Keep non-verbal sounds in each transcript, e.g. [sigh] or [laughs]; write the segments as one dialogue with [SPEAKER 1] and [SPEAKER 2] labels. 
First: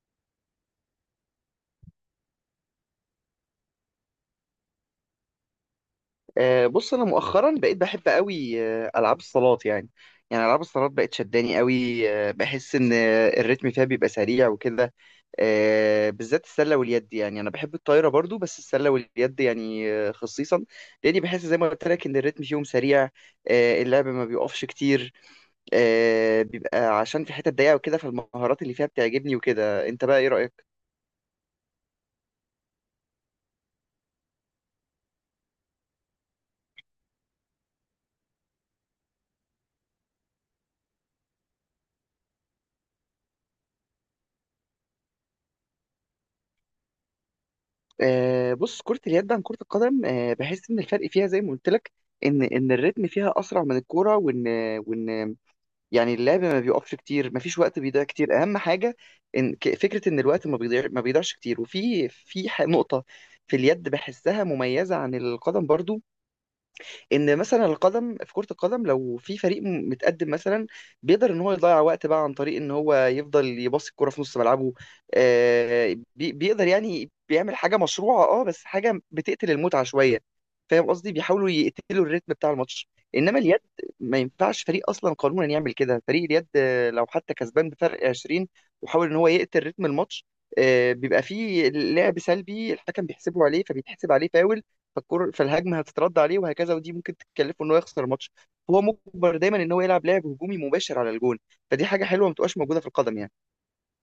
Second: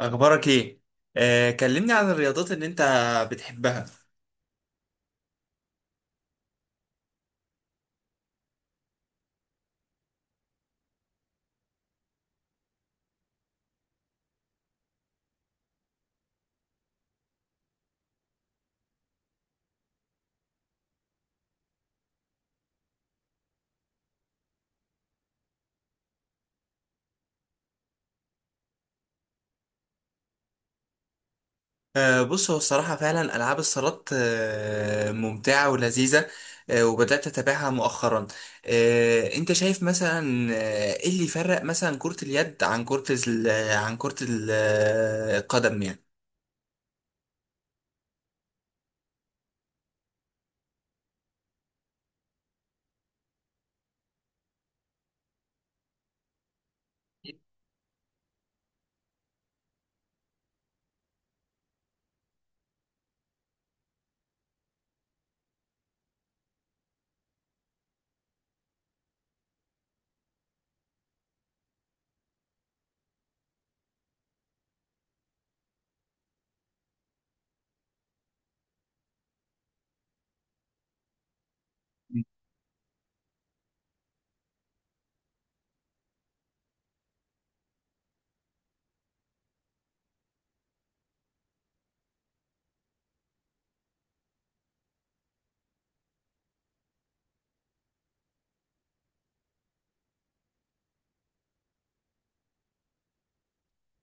[SPEAKER 1] اخبارك ايه؟ كلمني عن الرياضات اللي انت بتحبها.
[SPEAKER 2] بص انا مؤخرا بقيت بحب قوي، العاب الصالات يعني العاب الصالات بقت شداني قوي، بحس ان، الريتم فيها بيبقى سريع وكده. بالذات السله واليد، يعني انا بحب الطايره برضو بس السله واليد يعني، خصيصا لاني بحس زي ما قلت لك ان الريتم فيهم سريع. اللعب ما بيقفش كتير. بيبقى عشان في حتت ضيقه وكده، فالمهارات اللي فيها بتعجبني وكده. انت بقى ايه رايك؟
[SPEAKER 1] بص، هو الصراحه فعلا العاب الصالات ممتعه ولذيذه. وبدات اتابعها مؤخرا. انت شايف مثلا، ايه اللي يفرق مثلا كره اليد عن القدم يعني؟
[SPEAKER 2] بص، كرة اليد عن كرة القدم، بحس إن الفرق فيها زي ما قلت لك، إن الريتم فيها أسرع من الكورة. وإن يعني اللعب ما بيقفش كتير، ما فيش وقت بيضيع كتير. أهم حاجة إن فكرة إن الوقت ما بيضيع ما بيضيعش كتير. وفي نقطة في اليد بحسها مميزة عن القدم برضو. ان مثلا القدم، في كرة القدم لو في فريق متقدم مثلا، بيقدر ان هو يضيع وقت بقى عن طريق ان هو يفضل يباصي الكرة في نص ملعبه، بيقدر يعني. بيعمل حاجة مشروعة، اه، بس حاجة بتقتل المتعة شوية. فاهم قصدي؟ بيحاولوا يقتلوا الريتم بتاع الماتش. انما اليد ما ينفعش فريق اصلا قانونا يعمل كده. فريق اليد، لو حتى كسبان بفرق 20 وحاول ان هو يقتل رتم الماتش، بيبقى فيه لعب سلبي، الحكم بيحسبه عليه، فبيتحسب عليه فاول، فالكور في الهجمه هتترد عليه وهكذا. ودي ممكن تكلفه ان هو يخسر الماتش. هو مجبر دايما ان هو يلعب لعب هجومي مباشر على الجون. فدي حاجه حلوه ما بتبقاش موجوده في القدم يعني.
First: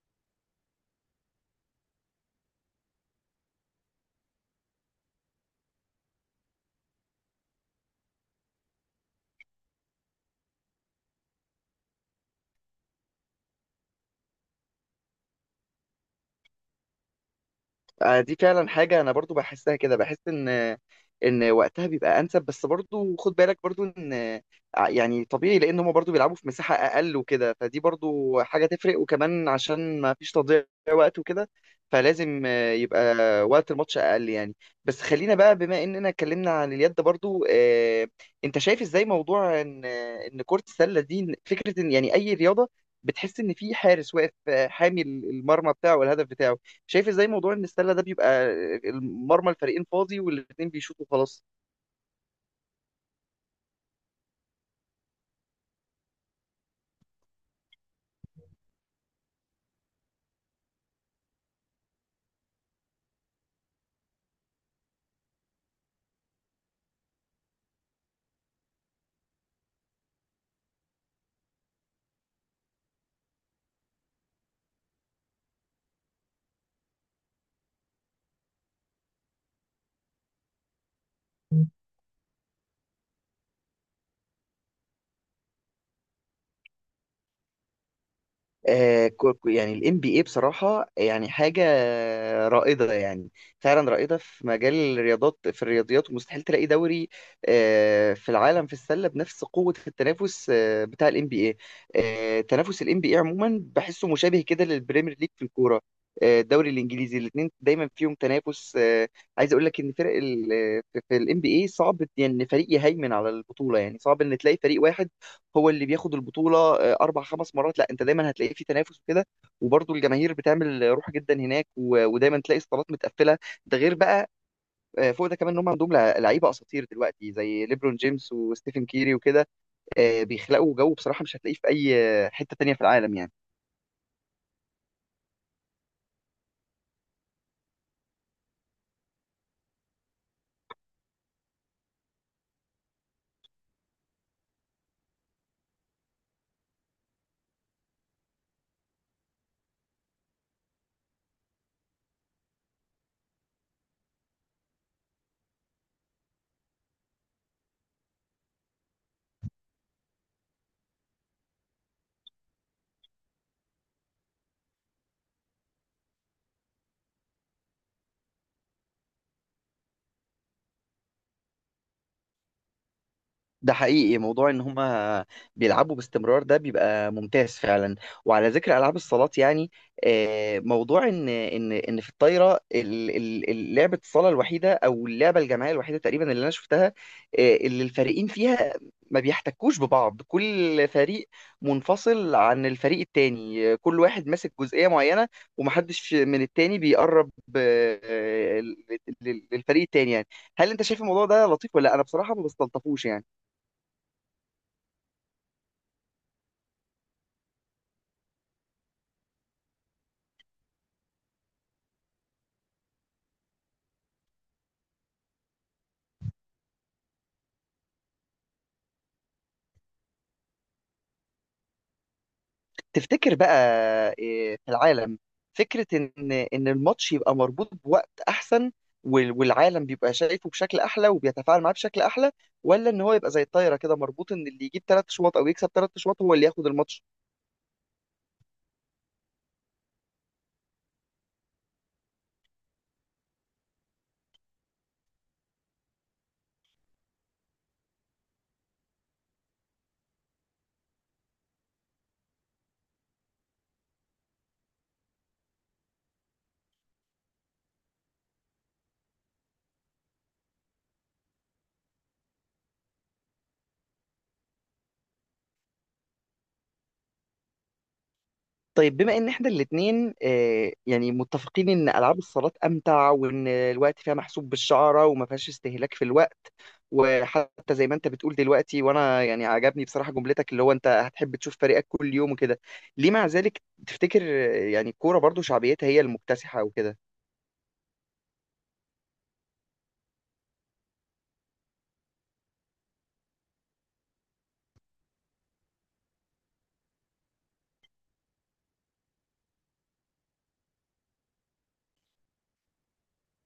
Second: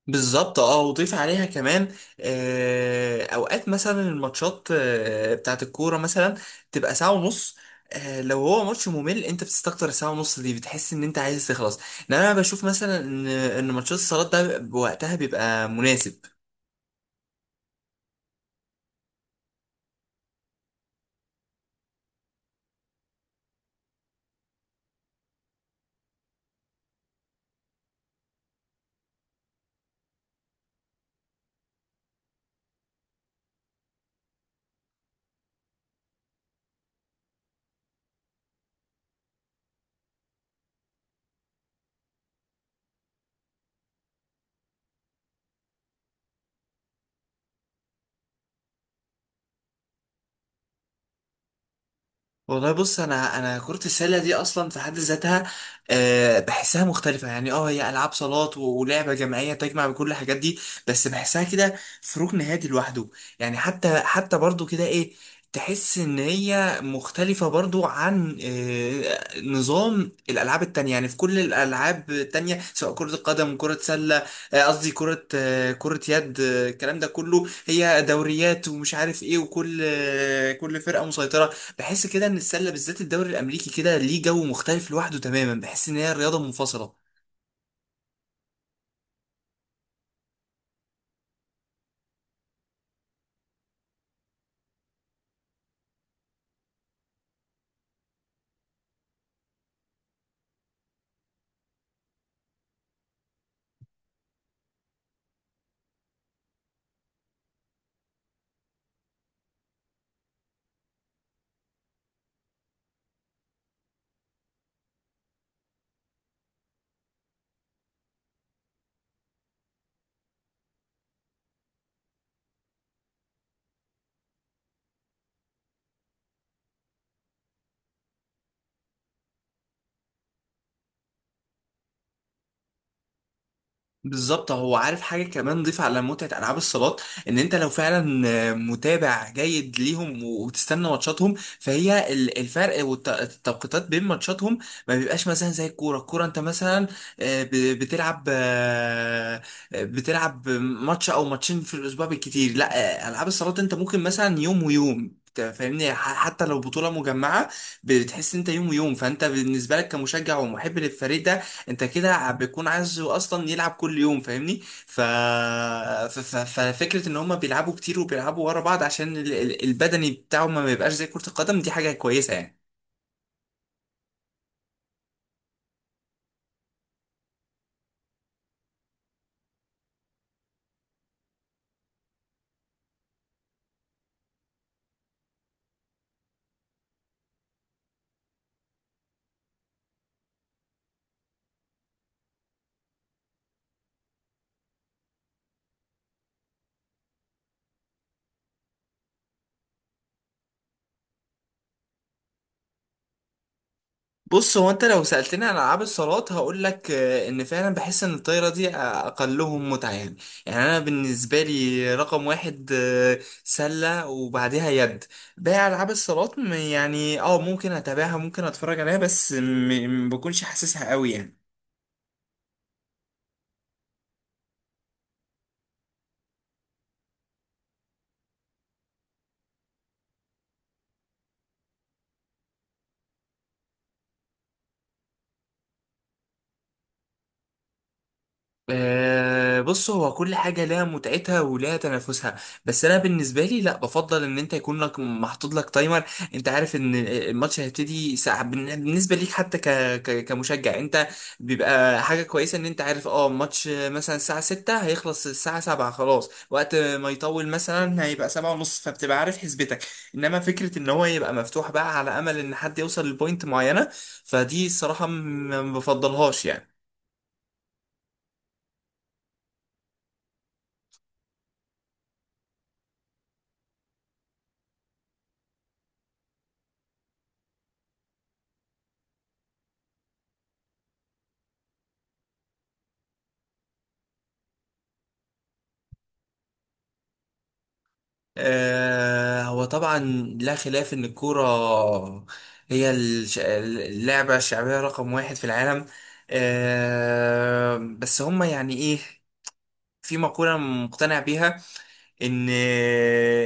[SPEAKER 1] بالظبط. اه، وضيف عليها كمان، اوقات مثلا الماتشات بتاعت الكوره مثلا تبقى ساعه ونص. لو هو ماتش ممل، انت بتستكتر الساعه ونص دي، بتحس ان انت عايز تخلص، لان انا بشوف مثلا ان ماتشات الصالات ده بوقتها بيبقى مناسب.
[SPEAKER 2] دي فعلا حاجة أنا برضو بحسها كده، بحس إن وقتها بيبقى أنسب. بس برضو خد بالك برضو إن، يعني طبيعي لأن هما برضو بيلعبوا في مساحة أقل وكده، فدي برضو حاجة تفرق. وكمان عشان ما فيش تضييع وقت وكده، فلازم يبقى وقت الماتش أقل يعني. بس خلينا بقى، بما إننا اتكلمنا عن اليد برضو، أنت شايف إزاي موضوع إن كرة السلة دي؟ فكرة إن يعني أي رياضة بتحس إن في حارس واقف، حامي المرمى بتاعه والهدف بتاعه. شايف ازاي موضوع ان السله ده بيبقى المرمى الفريقين فاضي والاثنين بيشوطوا خلاص؟
[SPEAKER 1] والله، بص، انا كرة السلة دي اصلا في حد ذاتها، بحسها مختلفة يعني. اه، هي العاب صالات ولعبة جماعية تجمع بكل الحاجات دي، بس بحسها كده في ركن هادي لوحده. يعني، حتى برضو كده، ايه، تحس ان هي مختلفة برضو عن نظام الالعاب التانية. يعني في كل الالعاب التانية سواء كرة القدم، كرة سلة، قصدي كرة، كرة يد، الكلام ده كله، هي دوريات ومش عارف ايه، وكل كل فرقة مسيطرة. بحس كده ان السله بالذات، الدوري الامريكي كده، ليه جو مختلف لوحده تماما. بحس ان هي رياضه منفصله.
[SPEAKER 2] يعني ال NBA بصراحة يعني حاجة رائدة يعني. فعلا رائدة في مجال الرياضات، في الرياضيات، ومستحيل تلاقي دوري في العالم في السلة بنفس قوة التنافس بتاع ال NBA. تنافس ال NBA عموما بحسه مشابه كده للبريمير ليج في الكورة، الدوري الإنجليزي. الاتنين دايما فيهم تنافس، عايز أقول لك إن فرق في ال NBA صعب يعني إن فريق يهيمن على البطولة. يعني صعب إن تلاقي فريق واحد هو اللي بياخد البطولة، أربع خمس مرات. لا، أنت دايما هتلاقي في تنافس وكده. وبرضه الجماهير بتعمل روح جدا هناك، ودايما تلاقي الصالات متقفلة. ده غير بقى، فوق ده كمان، إن هم عندهم لعيبة أساطير دلوقتي زي ليبرون جيمس وستيفن كيري وكده، بيخلقوا جو بصراحة مش هتلاقيه في أي حتة تانية في العالم يعني.
[SPEAKER 1] بالظبط، هو عارف حاجة كمان ضيف على متعة ألعاب الصالات، إن أنت لو فعلا متابع جيد ليهم وبتستنى ماتشاتهم، فهي الفرق والتوقيتات بين ماتشاتهم ما بيبقاش مثلا زي الكورة. الكورة أنت مثلا، بتلعب بتلعب ماتش أو ماتشين في الأسبوع بالكتير. لا، ألعاب الصالات أنت ممكن مثلا يوم ويوم، أنت فاهمني، حتى لو بطولة مجمعة بتحس إن أنت يوم ويوم، فأنت بالنسبة لك كمشجع ومحب للفريق ده، انت كده بيكون عايز اصلا يلعب كل يوم، فاهمني؟ ف... ففكره ان هم بيلعبوا كتير وبيلعبوا ورا بعض، عشان البدني بتاعهم ما يبقاش زي كره القدم، دي حاجه كويسه يعني.
[SPEAKER 2] ده حقيقي. موضوع ان هما بيلعبوا باستمرار ده بيبقى ممتاز فعلا. وعلى ذكر العاب الصالات يعني، موضوع ان في الطايره لعبه الصاله الوحيده او اللعبه الجماعيه الوحيده تقريبا اللي انا شفتها، اللي الفريقين فيها ما بيحتكوش ببعض. كل فريق منفصل عن الفريق التاني، كل واحد ماسك جزئيه معينه، ومحدش من التاني بيقرب للفريق التاني يعني. هل انت شايف الموضوع ده لطيف ولا لا؟ انا بصراحه ما بستلطفوش يعني.
[SPEAKER 1] بص، هو انت لو سالتني عن العاب الصالات هقول لك ان فعلا بحس ان الطايره دي اقلهم متعه يعني. يعني انا بالنسبه لي، رقم واحد سله وبعديها يد. باقي العاب الصالات، يعني اه ممكن اتابعها، ممكن اتفرج عليها بس، ما بكونش حاسسها قوي يعني.
[SPEAKER 2] تفتكر بقى إيه في العالم؟ فكرة إن الماتش يبقى مربوط بوقت أحسن، والعالم بيبقى شايفه بشكل أحلى وبيتفاعل معاه بشكل أحلى، ولا إن هو يبقى زي الطايرة كده، مربوط إن اللي يجيب 3 شواط أو يكسب 3 شواط هو اللي ياخد الماتش؟
[SPEAKER 1] بص، هو كل حاجة لها متعتها ولها تنافسها، بس أنا بالنسبة لي لا، بفضل إن أنت يكون لك محطوط لك تايمر. أنت عارف إن الماتش هيبتدي ساعة بالنسبة ليك. حتى كمشجع، أنت بيبقى حاجة كويسة إن أنت عارف. أه الماتش مثلا الساعة 6 هيخلص الساعة 7، خلاص، وقت ما يطول مثلا هيبقى 7 ونص، فبتبقى عارف حسبتك. إنما فكرة إن هو يبقى مفتوح بقى على أمل إن حد يوصل لبوينت معينة، فدي الصراحة ما بفضلهاش يعني.
[SPEAKER 2] طيب، بما ان احنا الاتنين، يعني متفقين ان العاب الصالات امتع وان الوقت فيها محسوب بالشعره وما فيهاش استهلاك في الوقت، وحتى زي ما انت بتقول دلوقتي، وانا يعني عجبني بصراحه جملتك اللي هو انت هتحب تشوف فريقك كل يوم وكده، ليه مع ذلك تفتكر، يعني الكوره برضو شعبيتها هي المكتسحه وكده؟
[SPEAKER 1] هو طبعا لا خلاف ان الكوره هي اللعبه الشعبيه رقم واحد في العالم. بس هم يعني ايه، في مقوله مقتنع بيها ان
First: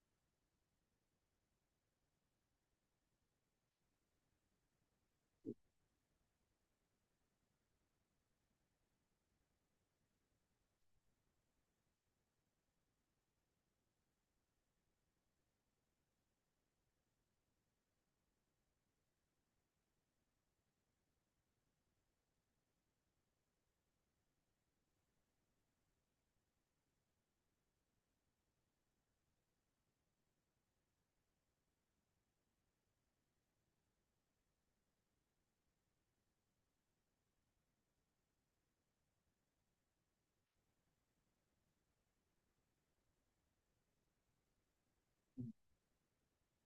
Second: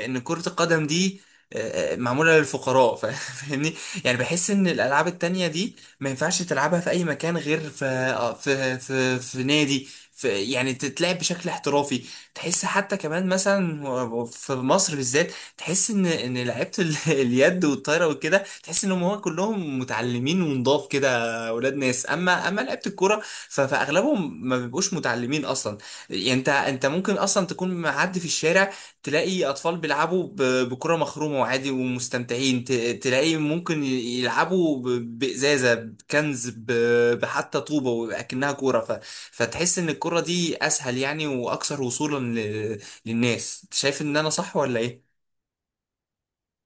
[SPEAKER 1] كرة القدم دي معمولة للفقراء، [laughs] فاهمني؟ يعني بحس ان الالعاب التانية دي ما ينفعش تلعبها في اي مكان غير في نادي، في يعني تتلعب بشكل احترافي. تحس حتى كمان مثلا، في مصر بالذات، تحس ان لعيبه [laughs] اليد والطايره وكده، تحس انهم هو كلهم متعلمين ونضاف كده، اولاد ناس. اما لعيبه الكوره، فاغلبهم ما بيبقوش متعلمين اصلا. يعني انت ممكن اصلا تكون معدي في الشارع، تلاقي اطفال بيلعبوا بكرة مخرومة وعادي ومستمتعين، تلاقي ممكن يلعبوا بإزازة، بكنز، بحتى طوبة وأكنها كورة. فتحس ان الكرة دي اسهل يعني واكثر وصولا للناس. أنت شايف ان انا صح ولا ايه؟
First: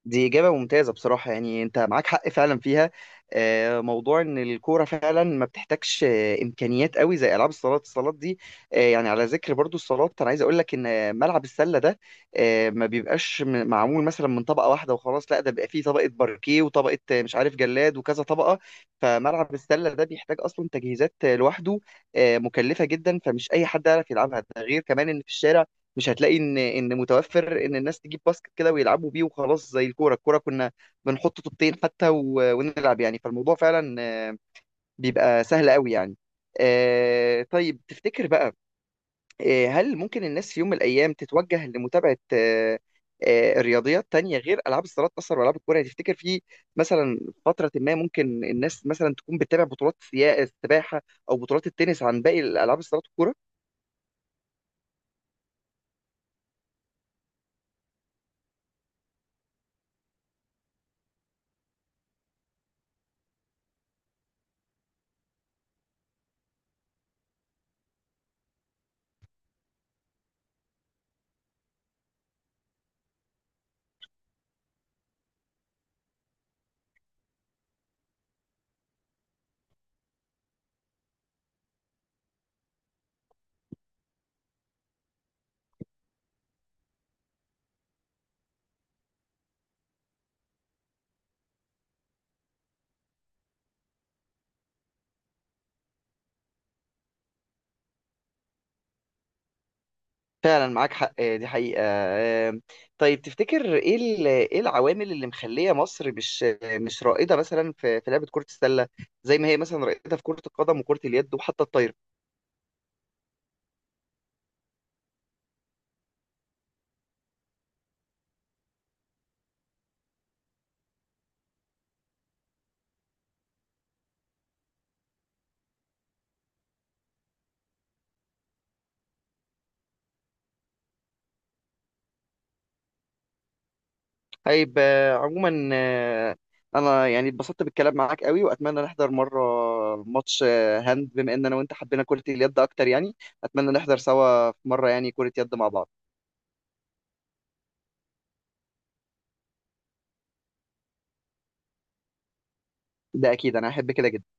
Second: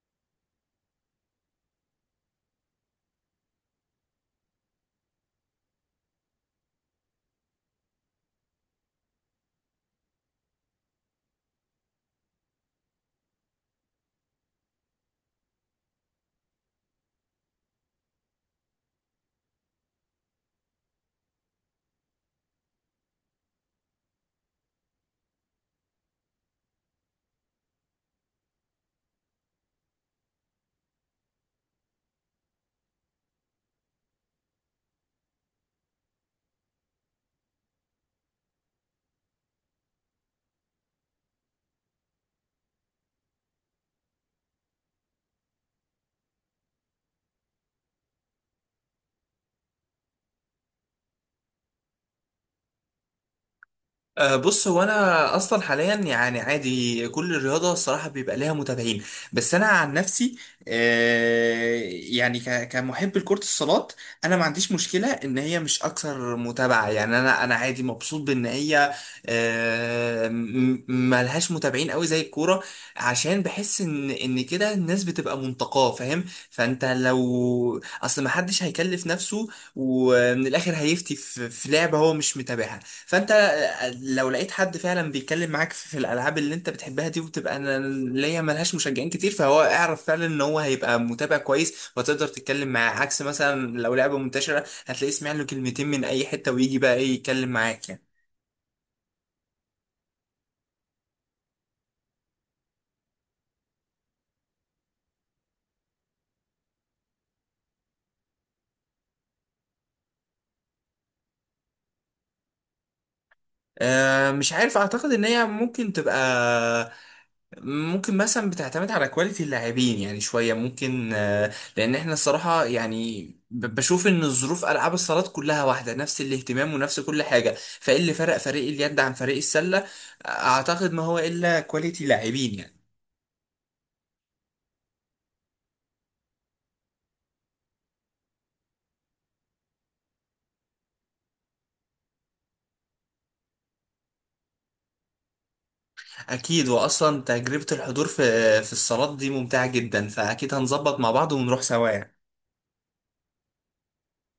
[SPEAKER 2] دي إجابة ممتازة بصراحة يعني، أنت معاك حق فعلا فيها، موضوع إن الكورة فعلا ما بتحتاجش إمكانيات قوي زي ألعاب الصالات دي، يعني على ذكر برضو الصالات، أنا عايز أقول لك إن ملعب السلة ده، ما بيبقاش معمول مثلا من طبقة واحدة وخلاص. لا، ده بيبقى فيه طبقة باركيه وطبقة، مش عارف، جلاد وكذا طبقة. فملعب السلة ده بيحتاج أصلا تجهيزات، لوحده، مكلفة جدا. فمش أي حد يعرف يلعبها. ده غير كمان إن في الشارع مش هتلاقي ان متوفر ان الناس تجيب باسكت كده ويلعبوا بيه وخلاص. زي الكوره، كنا بنحط طوبتين حتى ونلعب يعني. فالموضوع فعلا بيبقى سهل قوي يعني. طيب، تفتكر بقى، هل ممكن الناس في يوم من الايام تتوجه لمتابعه رياضيات تانية غير العاب الصالات اصلا والعاب الكوره؟ يعني تفتكر في مثلا فتره ما ممكن الناس مثلا تكون بتتابع بطولات السباحه او بطولات التنس عن باقي الالعاب الصالات والكوره؟
[SPEAKER 1] أه، بص، هو انا اصلا حاليا يعني عادي كل الرياضه الصراحه بيبقى ليها متابعين. بس انا عن نفسي أه، يعني كمحب لكره الصالات، انا ما عنديش مشكله ان هي مش اكثر متابعه، يعني انا عادي مبسوط بان هي أه، ملهاش متابعين قوي زي الكوره. عشان بحس ان كده الناس بتبقى منتقاه، فاهم؟ فانت لو اصل ما حدش هيكلف نفسه، ومن الاخر هيفتي في لعبه هو مش متابعها. فانت لو لقيت حد فعلا بيتكلم معاك في الالعاب اللي انت بتحبها دي، وبتبقى انا ليا ملهاش مشجعين كتير، فهو اعرف فعلا ان هو هيبقى متابع كويس، وتقدر تتكلم معاه. عكس مثلا لو لعبة منتشرة، هتلاقيه سمع له كلمتين من اي حتة ويجي بقى ايه يتكلم معاك يعني.
[SPEAKER 2] فعلا معاك حق، دي حقيقة. طيب، تفتكر ايه ايه العوامل اللي مخلية مصر مش مش رائدة مثلا في لعبة كرة السلة، زي ما هي مثلا رائدة في كرة القدم وكرة اليد وحتى الطايرة؟
[SPEAKER 1] أه، مش عارف، اعتقد ان هي ممكن تبقى ممكن مثلا بتعتمد على كواليتي اللاعبين يعني، شوية ممكن، لأن احنا الصراحة يعني، بشوف إن الظروف ألعاب الصالات كلها واحدة، نفس الاهتمام ونفس كل حاجة، فإيه اللي فرق فريق اليد عن فريق السلة؟ أعتقد ما هو إلا كواليتي لاعبين يعني.
[SPEAKER 2] طيب، عموما، انا يعني اتبسطت بالكلام معاك قوي، واتمنى نحضر مرة ماتش، هاند، بما ان انا وانت حبينا كرة اليد اكتر يعني. اتمنى نحضر سوا في مرة يعني كرة يد مع بعض.
[SPEAKER 1] أكيد، وأصلا تجربة الحضور في في الصالات دي ممتعة جدا، فأكيد هنظبط مع بعض ونروح سوا يعني.
[SPEAKER 2] ده اكيد انا هحب كده جدا.